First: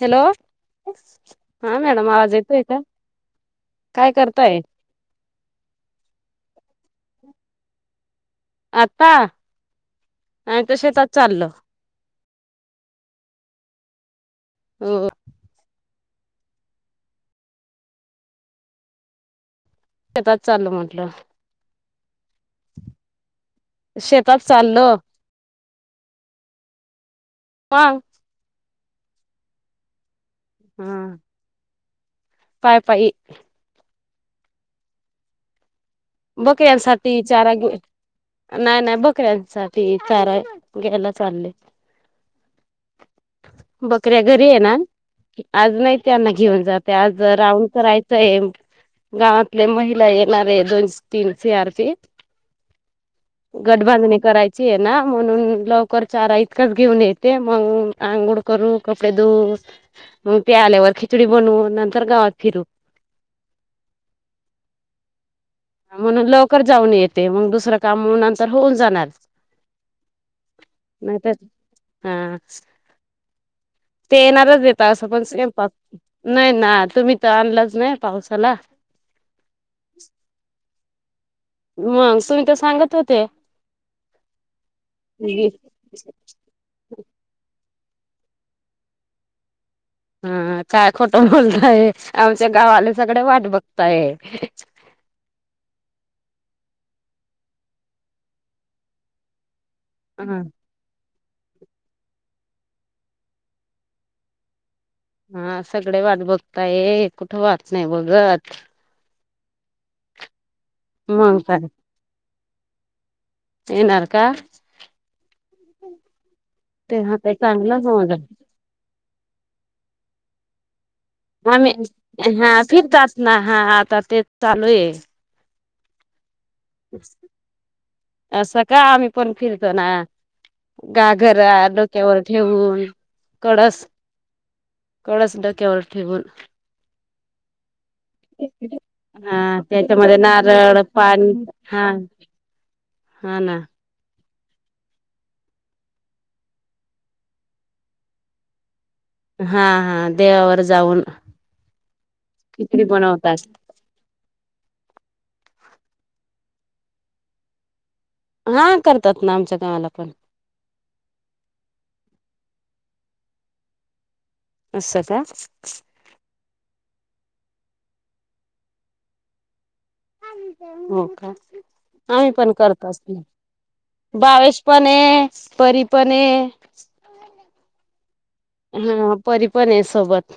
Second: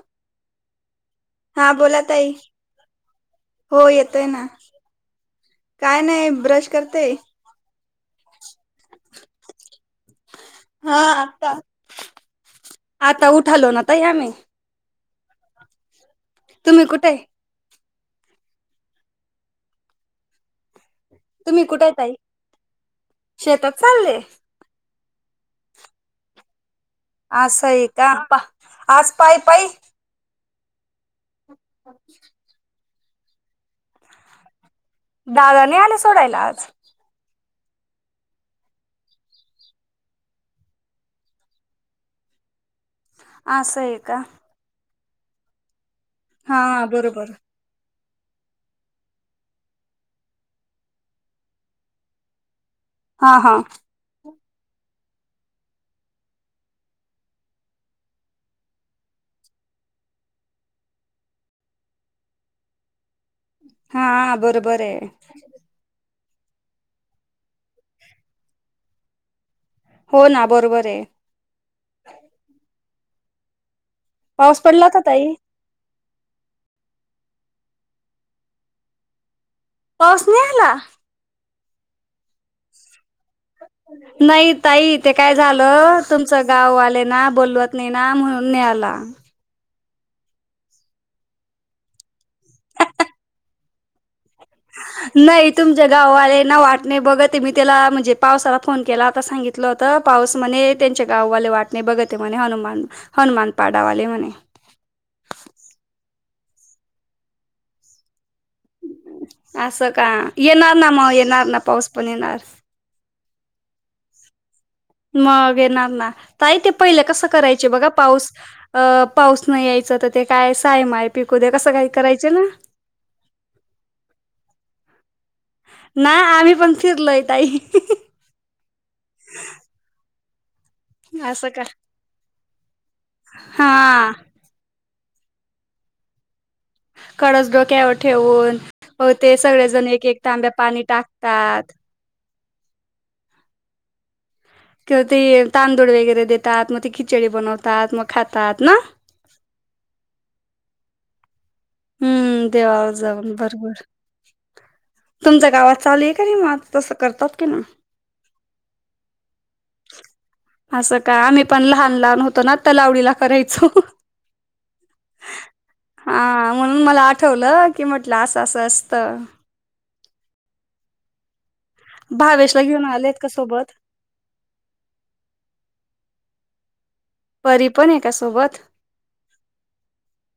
Hello, हा बोला madam ताई आवाज येतोय का? हो काय येतोय ना. करताय काय नाही ब्रश करतेय. आता, आता हा शेतात चाललो. आता आता उठालो ना ताई आम्ही. [unintelligible] तुम्ही कुठे आहे? ताात चालल म्हटलं.. तुम्ही कुठय ताई.? शेतात चालले शेतात चाललो. असंय मग का,, आज पायी पायी. हम्म. अ. पाय पाई. दादा नै आलेऽऽ बक्यांसाठीच.. चारा घे,, नाही, नाही बकऱ्यांचा साठी चारा घ्यायला चाललेऽऽ असं आहे बकऱ्या का घरी ये ना,, आज नाहीऽऽ त्यांना घेऊन हा जाते,, आज बरोबर राऊड करायचऽऽ गावातले महिला येणार आहे,, दोन तीन सी आर पीऽऽ हा हा गडबांधणी करायऽऽ आहे ना, म्हणून लवकर चारा इतकाच घेऊन येते, मग आंघोळ करू, कपडे धऊ, मग ते आल्यावर खिचडी बनवू,, नंतर गावात फिरू,, हा,, बरोबर आहे. म्हणून लवकर जाऊन येते मग दुसरं काम म्हण नंतर होऊन जाणार हो ना बरोबर आहे नाही तर हा ते पाऊस येणारच पडला देतात होता असं पण ताई स्वयंपाक नाही ना तुम्ही तर आणलाच नाही पावसाला तसणी हला मग तुम्ही तर सांगत हो नाही तई ते काय झालं तुमचं गाववाले ना बोलवत ना म्हणून नला हा काय खोटं बोलतय आमच्या गावाले सगळे वाट बघतय नाही तुमच्या गाववाले वाटणे बघ ते मी त्याला म्हणजे पावसाला फोन केला आता सांगितलं होत पाऊस हा म्ह त्यांच्या गाववाले वाट नाही बघत म्हणे हनुमान हनुमान पाडावाले म्हणे हा सगळे वाट बघताय कुठं वाच नाही बघत असं का येणार ना मग येणार ना पाऊस पण येणार ये नाार का मग येणार ते पहिलं हा कसं ते कराय चांगलं बघा होऊन जाईल. पाऊस पाऊस नाही यायचं तर ते काय अस आहे मा आ हा फिरतात ना हा आता तेच चालू आहे ना आम्ही पण फिरलो तई असं का आम्ही पण फर त ना गागरा असं का डोक्यावर ठेवून कळस हा कळचंडा केवला ठेबल कळस घ केव ठेवून हो ते हा सगळे जण एक त्याच्यामध्ये एक तांब्या नारळ पाणी टाकतात हा हा ना किंवा ते तांदूळ वगैरे देतात मग ते खिचडी बनवतात मग खातात ना हा हा देवावर जाऊन हम्म खिचडी देवावर जाऊन बनवतात भरोबर तुमच्या गावात चालेल री मात तसं करतात की ना हा करतात ना आमच्या गावाला पण असं काय आम्ही पण लहान लहान होतो ना त्या लावडीला करायचो अस का हां, म्हणून मला आठवलं की म्हटलं असं अस असत हो का आम्ही पण भावेशला घेऊन करतच आलेत का सोबत? बावेश पण ये परी पण ये परी पण हाय का सोबत हा परी पण आहे सोबत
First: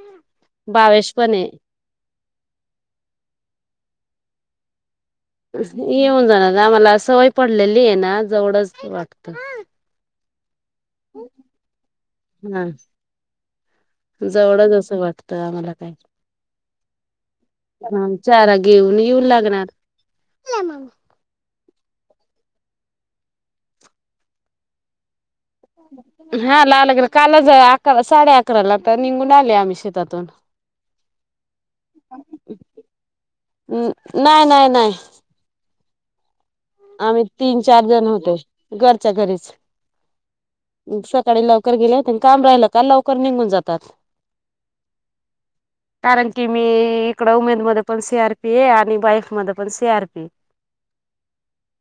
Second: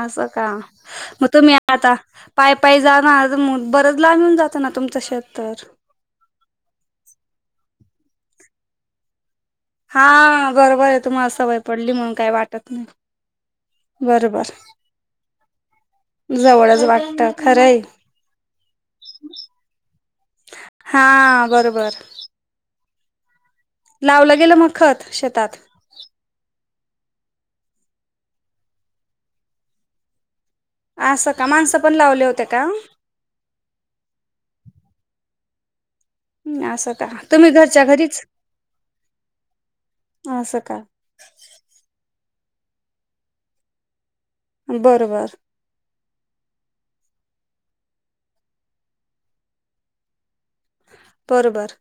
असं का बावेश मग पण आहे तुम्ही आता पाय पाय जाणार बरच लांबऊन जात ना तुम येऊन जाणार ना मला सवय पडलेली आहे ना जवडच वाट हा बरोबर आहे तुम्हाला सवय पडली म्हणून काही हा वाटत नाही बरोबर. जवळच असं वाटतं आम्हाला काही जवळच वाटत खरंय हा चारा घेऊन येऊन लागणार हा बरोबर लावलं गेलं मग खत शेतात हा लावल गेलं कालच अकरा साडे अकराला तर निघून आले आम्ही शेतातून असं का माणसं पण लावले होते का नाही नाही नाही हम्म, असं का आम्ही तुम्ही तीन घरच्या चार जण घरीच होते घरच्या घरीच असं का सकाळी लवकर गेले होते काम राहिलं का लवकर निघून जातात. बरोबर कारण की मी इकड उमेदमध्ये पण सी आर पी ये आणि बाईक मध्ये पण सी आर पी बरोबर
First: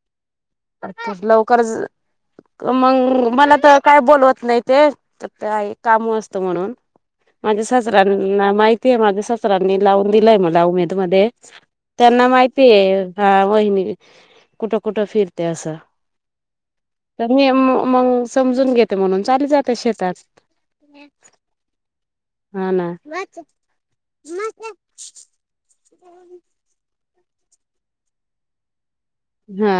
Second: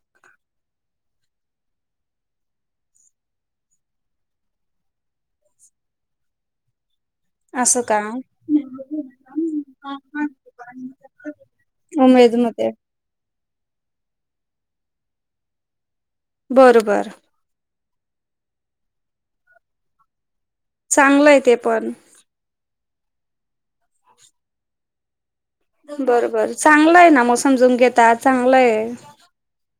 अ तर लवकरच मग मला तर काय बोलवत नाही ते तर ते काम असत म्हणून माझ्या असं का सांसऱ्याना माहितीय माझ्या सासरांनी लावून दिलंय मला उमेद मध्ये त्यांना उमेद माहिती मध्ये आहे हा वहिणी कुठं कुठं फिरते असं बरोबर तर मी मग समजून घेते म्हणून चाली जाते शेतात चांगलंय ते पण म म का [unintelligible] बर बर चांगलं आहे ना मग समजून घेतात चांगलंय हा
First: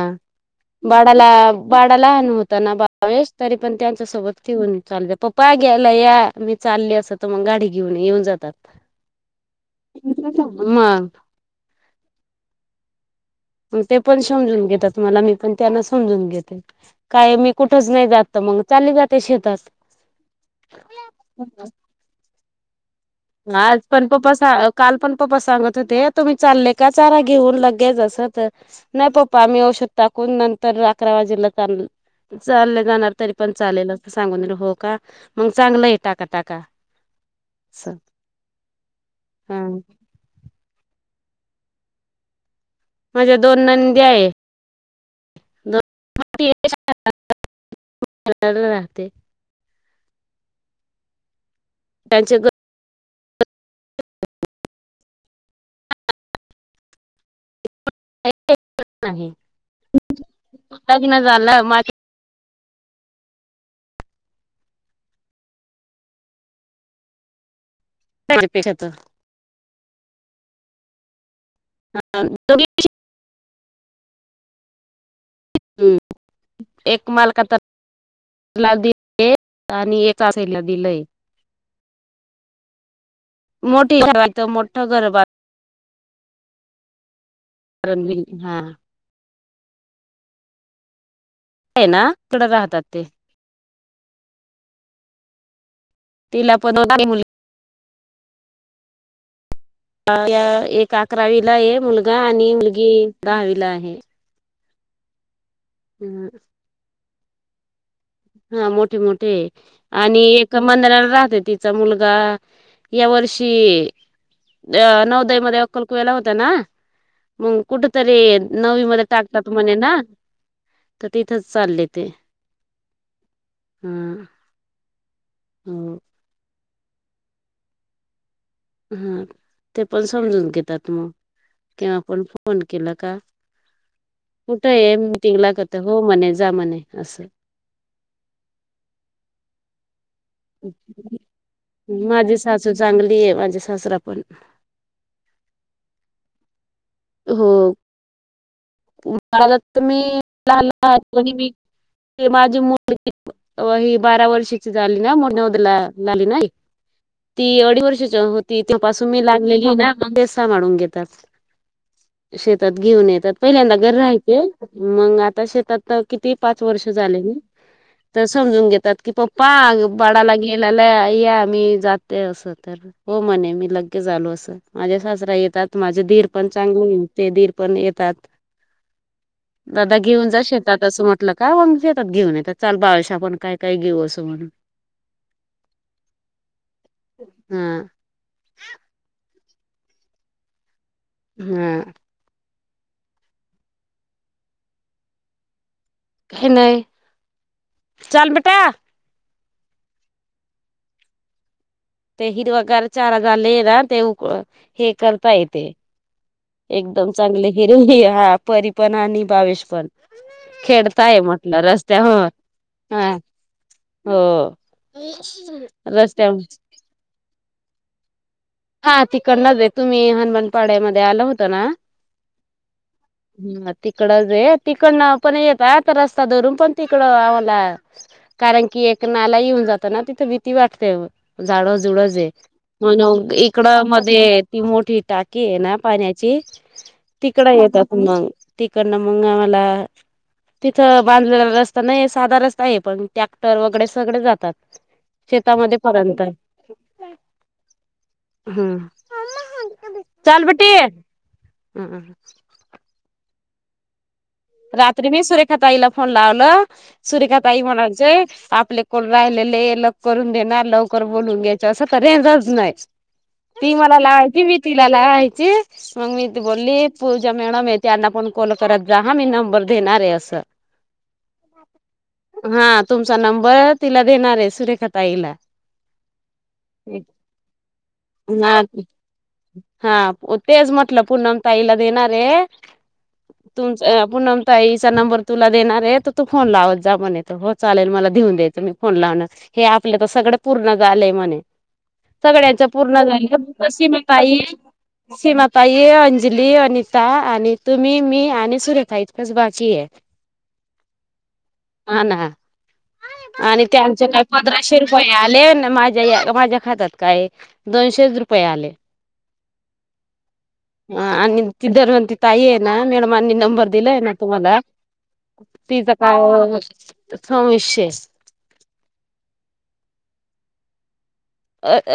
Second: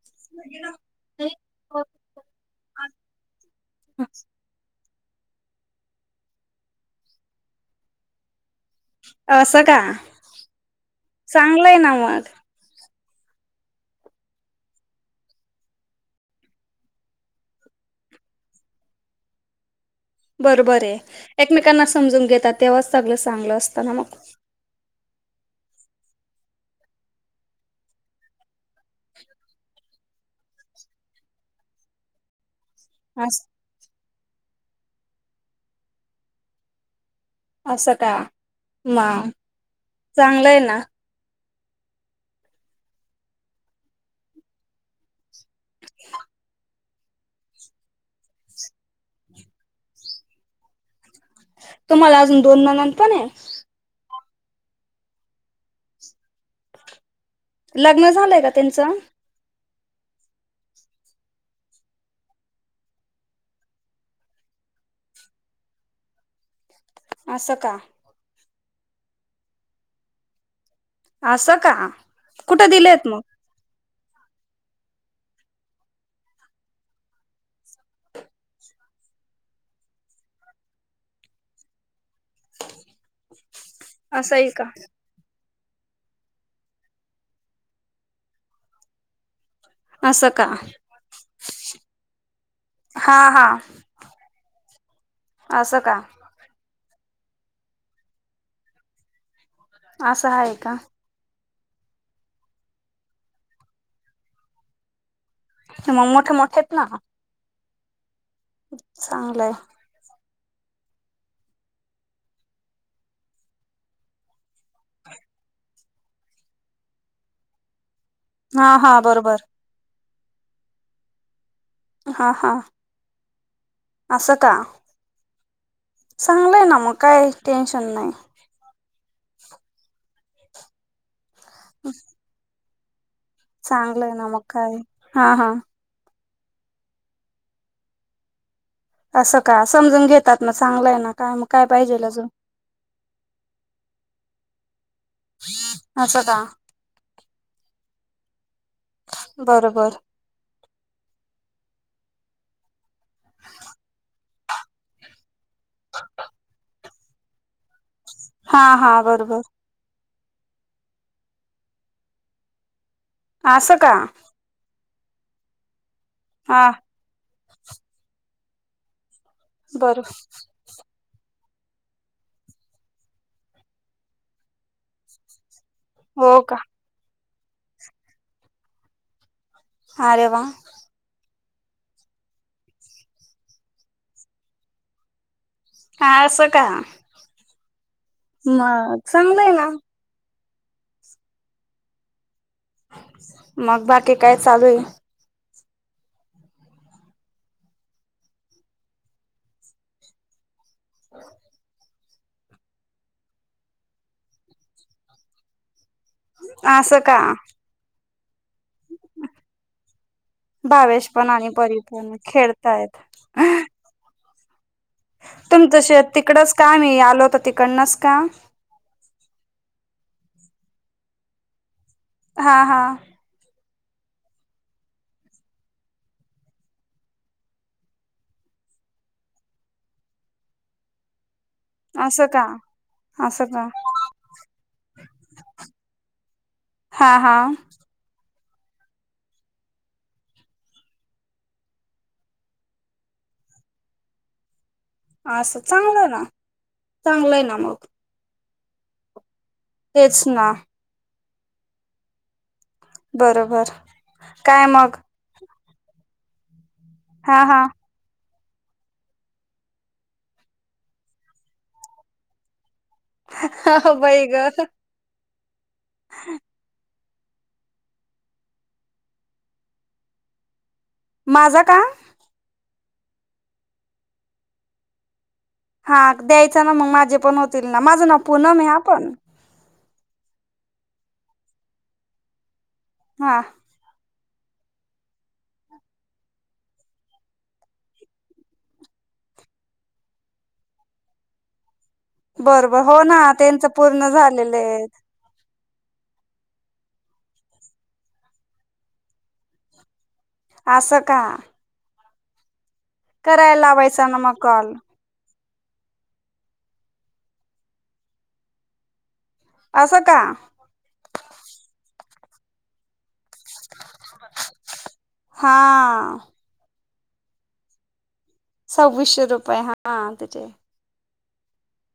बाडाला बाडा लहान होता ना बावेस तरी पण त्यांच्या सोबत ठेऊन चालू द पप्पा घ्यायला या मी चाली अस तर मग गाडी घेऊन येऊन जातात असं का मग चांगलंय ना मग मग ते पण समजून घेतात मला मी पण त्यांना समजून घेते काय मी कुठच नाही जात मग चालीत जाते शेतात बरोबर आहे एकमेकांना समजून घेतात तेव्हाच सगळं चांगलं आज असतं ना पण मग. पप्पा काल पण पप्पा सांगत तर ते तुम्ही चालले का चारा घेऊन लगेच असं तर नाही पप्पा आम्ही औषध टाकून नंतर अकरा वाजेलं चालत जाणार तरी अस पण चालेल अस सांगून र हो का मग चांगलं आहे टाका टाका असं का मा हा चांगलंय ना माझ्या दोन नंदी आहे राहते तुम्हाला त्यांचे अजून दोन नंनद पण आहे लग्न झालंय का त्याचं आहे लग्न झालं माझ असं का तेव्हड्या पैशात असं का कुठे तर दिले आहेत मग हम एक मालकतात ला दिले आणि एका साईडला दिलय ह [inaudible] मोठीवा मोठ गरबात कारण घ हा असं का आहे ना तडं राहतात ते अस असं का? तलाण दो असं आहे का? एक अकरावीला आहे मुलगा आणि मुलगी दहावीला आहे मंग हं, मोोठे मोठेत ना हा मोठे मोठे चांगलंय. आणि एक का मंदराला राहते तिचा मुलगा या वर्षी अ नवदयामध्येध्ये अक्कल कु वला होत ना मग कुठ त हा नवी हा मध्ये बरोबर. टाकत त म्हणे ना तर तिथ हा हा हा असं का हो चांगलंय ना मग काय टेन्शन नाही हा ते पण समजून घेतात मग किव्हा पण फोन केला का चांगलंय ना मग कुठं काय. आहे हा मीटिंग ला हा. करता हो म्हणे जा म्हणे असं असं का समजून घेत ात ना चांगलाय ना काय काय पाहिजे माझी सासू चांगली आहे माझे सासरा पण अचछा का होला बरोबर मीला मी माझी मु ही बारा वर्षीची झाली ना लाली नाही ती अडीच वर्षाची होती हा ते हा पासून मी बरोबर लागलेली ना ते सांभाळून घेतात शेतात घेऊन येतात पहिल्यांदा असं घर का राहाचे मग आता शेतात किती पाच हा वर्ष झाले ना तर समजून घेतात की प् पाग बर बडा ला गेलला मी जाते अस तर हो म्हणे मी लगे झालो असं माझ्या सासरा येतात माझे दीर हो पण का चांगले हो ते दीर पण येतात दादा अरे घेऊन जा वा श येतात असं म्ह म्हलं काजे येतात घेऊन येत चाल बावश आपण काय काय घेऊ असं म्हणून हा असो का हम ह हम् मग बाकी काय चालू आहे ह नाही चल बेटा ह ते हिरवा घार चारा झाले ना ते उक हे करता येते असं एकदम का चांगले हिरे ह हा परी पण आणि भावेश पण भावेश खेडताय पण आणि म्हटलं परी रस्त्या पण हो खेळतायत हा हो तुमचं शेत रस्त्यावर तिकडच का मी आलो तर तिकडनच का हा तिकडनाच येत तुम्ही हनुमानपाड्यामध्ये आल होता ना हा हा तिकडं रे तिकड पण येत आता रस्ता धरून पण तिकड आम्हाला कारण की एक नाला येऊन जात ना तिथं भीती वाटते झाडजुळज असं आहे का म्हण असं का इकड मध्ये ती मोठी टाकी आहे ना पाण्याची हा हा तिकडं येतात मग तिकडनं मग आम्हाला तिथं बांधलेला रस्ता नाही साधा रस्ता आहे पण टॅक्टर वगैरे सगळे जातात असं शेतामध्ये चांगलं पर्यंत ना चांगलंय ना मग हम्म तेच चल ना बेटी हम्म बरोबर काय मग रात्री मी सुरेखा ताईला फोन लावल हा सुरेखा हा ताई म्हणायचे आपले कोण राहिलेले लकरून देणार लवकर बोलून घ्यायच असं तर रेजच नाही ती हा मला बाई लावायती मी ग तिला लाहती. मग मी इती बोलली पूजा मेळ मीती अना पण कॉल कररात जा हा मी नंबर देणार आहे अस माझा का हा तुमचा नंबर तिला देणार आहे सुरेखा ताईला हा द्यायचं ना मग माझे पण होतील ना माझं नाव पनम ह आपण हो तेच म्हटलं पणम ताईला देणार आहे. हा, ईचा नंबर तुला देणार आहे तर तू फोन लाव जा म्ह तर चालेल मलाेऊन दयच मी फोन हे आपलं तर सगळ पूर्ण झालंय म्हणे सगळ्यांच बर बर हो पूर्ण ना त्यांचं झाले सीमा पूर्ण पा झालेलं आहे सीमा तय अंजली अनिता आणि तुम्ही मी आणि सुरेखा इतकच बाकी आहे आसा का हा ना करायला आणि त्यांच लावायचा ना काय मग कॉल पंधराशे रुपये आले माझ्या माझ्या खात्याात काय दोनशे रुपये आले. असं का ह [inaudible] आणि तधारवंत ताई ना मॅडम अ दिलय ना तुम्हाला हा तिच का सविशे सव्वीसशे रुपये हा तचे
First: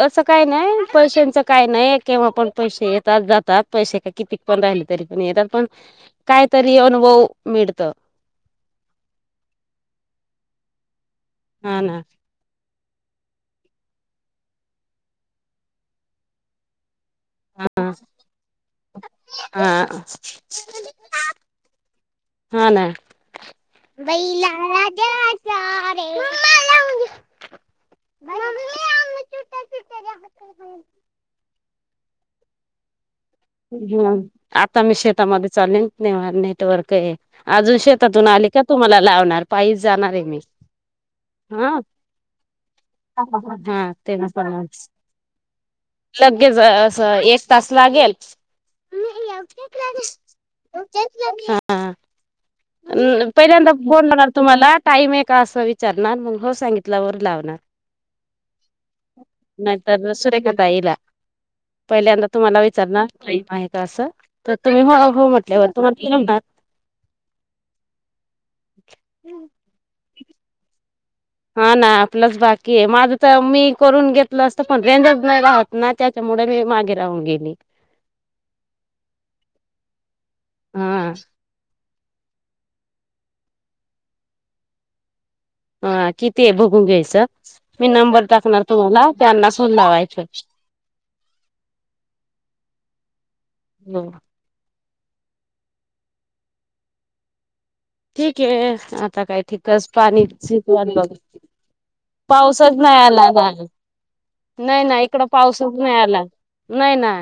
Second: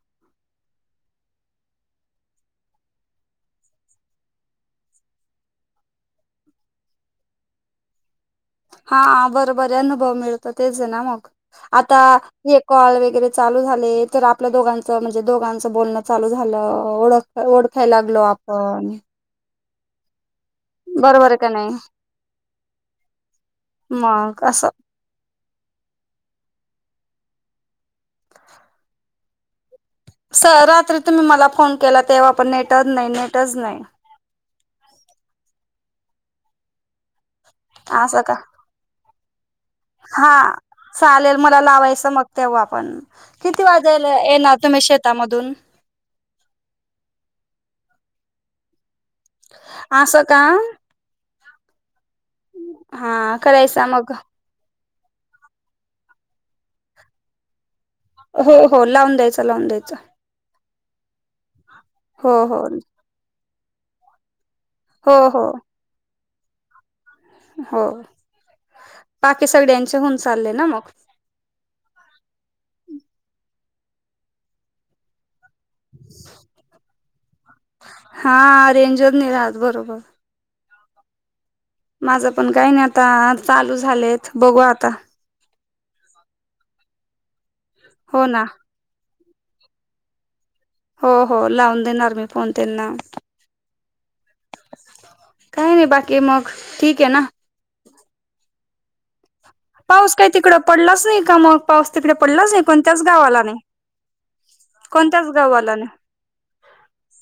असं काय नाही पैशांचं काय नाही केव्हा पण पैसे येतात जातात पैसे का किती पण राहिले तरी पण येतात पण कायतरी अनुभव मिळत हा बरबर अनुभव मिळतो तेच आहे ना मग हा आता ना कॉल वगैरे चालू झाले तर आपल्या दोघांचं म्हणजे दोघांचं बोलणं चालू झालं ओळख ओळखायला लागलो आपण हा, [inaudible] बरोबर आहे का नाही हा ना मग असं [unintelligible] [unintelligible] सर रात्री तुम्ही मला फोन केला तेव्हा पण नेटच नाही नेट ह आता मी शेतामध्ये चालेल नेटवर्क आहे अजून शेतातून आली का तुम्हाला लावणार पायीच जाणार आहे हा मी चालेल मला हा लावायचं मग तेव्हा आपण किती हा वाजेल तेव्हा येणा पण तुम्ही शेता मधून लगेच अस एक तास लागेल [inaudible] असं का हा पहिल्यांदा करायचा मग बोलणार [unintelligible] तुम्हाला टाईम आहे का असं विचारणार मग हो सांगितल्यावर वर लावणार हो हो लावून द्यायचं [inaudible] लावून द्यायचं नाहीतर सुरेखा ताईला पहिल्यांदा हो तुम्हाला हो विचारणार काम [unintelligible] आहे का असं तर तुम्ही हो हो म्हटल्यावर तुम्हालाणार, [unintelligible] हो पाकी सगळ्यांचे हून चालले ना मग हा ना आपलंच बाकी आहे माझं तर मी करून घेतलं असतं पण रेंज नाही राहत ना त्याच्यामुड मी मागे राहून गेली [inaudible] हा रेंजच नाही राहत बरोबर हा, माझं पण काही नाही आता चालू झालेत बघू आता हा किती आहे भघून घ्यायचं मी नंबर हो ना टाकणार तुम्हाला, [unintelligible] त्यांना सून लावायचे हो-हो लावून देणार मी फोन त्यांना हो काही नाही बाकी मग ठीक आहे ना ठीक आहे आता काय? ठीकच पाऊस काही तिकडं पाणीचीव [unintelligible] ब पडलाच नाही का मग पाऊस तिकडे पडलाच पाऊसच नाही कोणत्याच आला गावाला नाही बाई नाही नाही इकड कोणत्याच गावाला पाऊसच नाही आला नाही ना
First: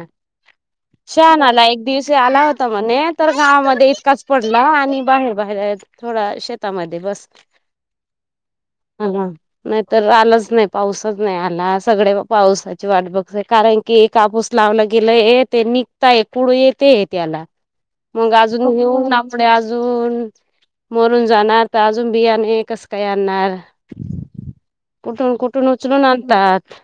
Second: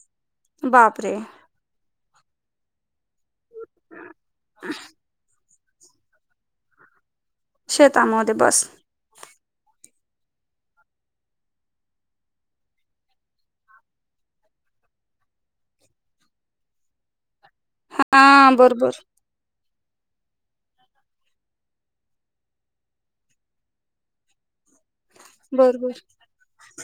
बापरे छान आला एक दिवस आला, णे [unintelligible] तर गावामध्ये इतकाच पडला आणि बाहेर बाहेर थोडा शेतामध्ये बस शेतामध्ये बस आला नाही तर आलाच नाही पाऊसच नाही आला सगळे पावसाची वाट बघ कारण की [unintelligible] कापूस ला लावलं गेलं येते निघताय कुड येते त्याला हा मग अजून बरोबर घेऊन आपडे अजून मरून जाणार तर अजून बियाणे कस काय आणणार कुठून कुठून बरोबर उचलून आणतात